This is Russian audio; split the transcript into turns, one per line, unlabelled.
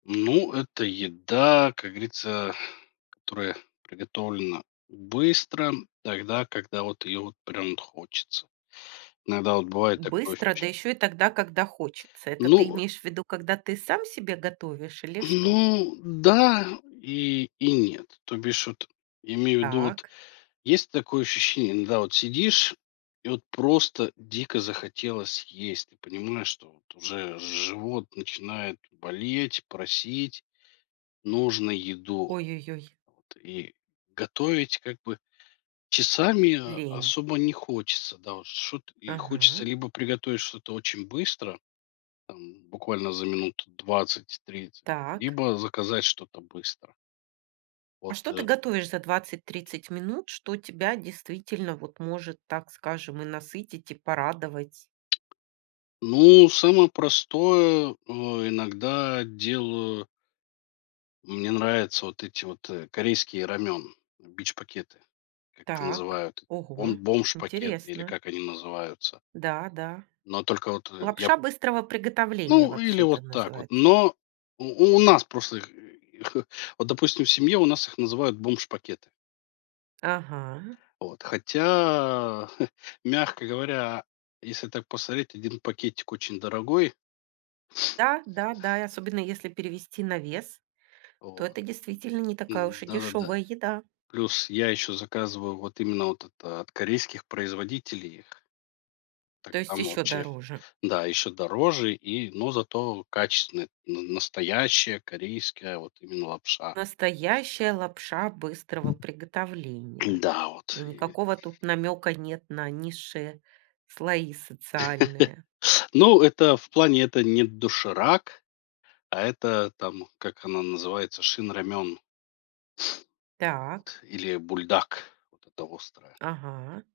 Ну, это еда, как говорится, которая приготовлена быстро, тогда, когда вот ее вот прям вот хочется, иногда вот бывает такое
Быстро,
[unintelligible]
да еще и тогда, когда хочется. Это ты
Ну
имеешь в виду, когда ты сам себе готовишь или что?
Ну, да. И и нет, то бишь вот я имею в виду, вот
Так.
есть такое ощущение- иногда вот сидишь и вот просто дико захотелось есть, и понимаешь, что вот уже живот начинает болеть, просить. Нужно еду.
Ой-ой-ой.
Вот. И готовить как бы часами
Лень.
особо не хочется, да, вот что-т и хочется
Ага.
либо приготовить что-то очень быстро, там буквально за минут 20-30,
Так.
либо заказать что-то быстро.
А
Вот
что ты
и
готовишь за 20-30 минут, что тебя действительно вот может, так скажем, и насытить, и порадовать?
Ну, самое простое, э, иногда делаю Ну, мне нравится вот эти вот, э, корейские рамён- бич-пакеты, как их
Так,
называют, бом
ого,
бомж-пакеты, или
интересно.
как они называются.
Да, да.
Но только вот, э, я
Лапша быстрого приготовления
Ну или
вообще
вот
это
так вот,
называется.
но у у нас просто их их вот, допустим, в семье у нас их называют бомж-пакеты.
Ага.
Вот. Хотя, мягко говоря, если так посмотреть, 1 пакетик очень дорогой.
Да, да, да. И особенно если перевести на вес, то
Вот.
это действительно не
И
такая уж и
да-да-да.
дешевая еда.
Плюс я еще заказываю вот именно от, эта, от корейских производителей их. Так
То есть
там
еще
вообще
дороже.
Да, еще дороже и но зато качественно, н настоящая корейская вот именно лапша.
Настоящая лапша быстрого приготовления,
Да,
и
вот и
никакого тут намека нет на низшие слои социальные.
Ну, это в плане, это не "Доширак", а это там, как она называется, "Шин Рамён".
Так.
Вот. Или "Бульдак"- вот это острое.
Ага.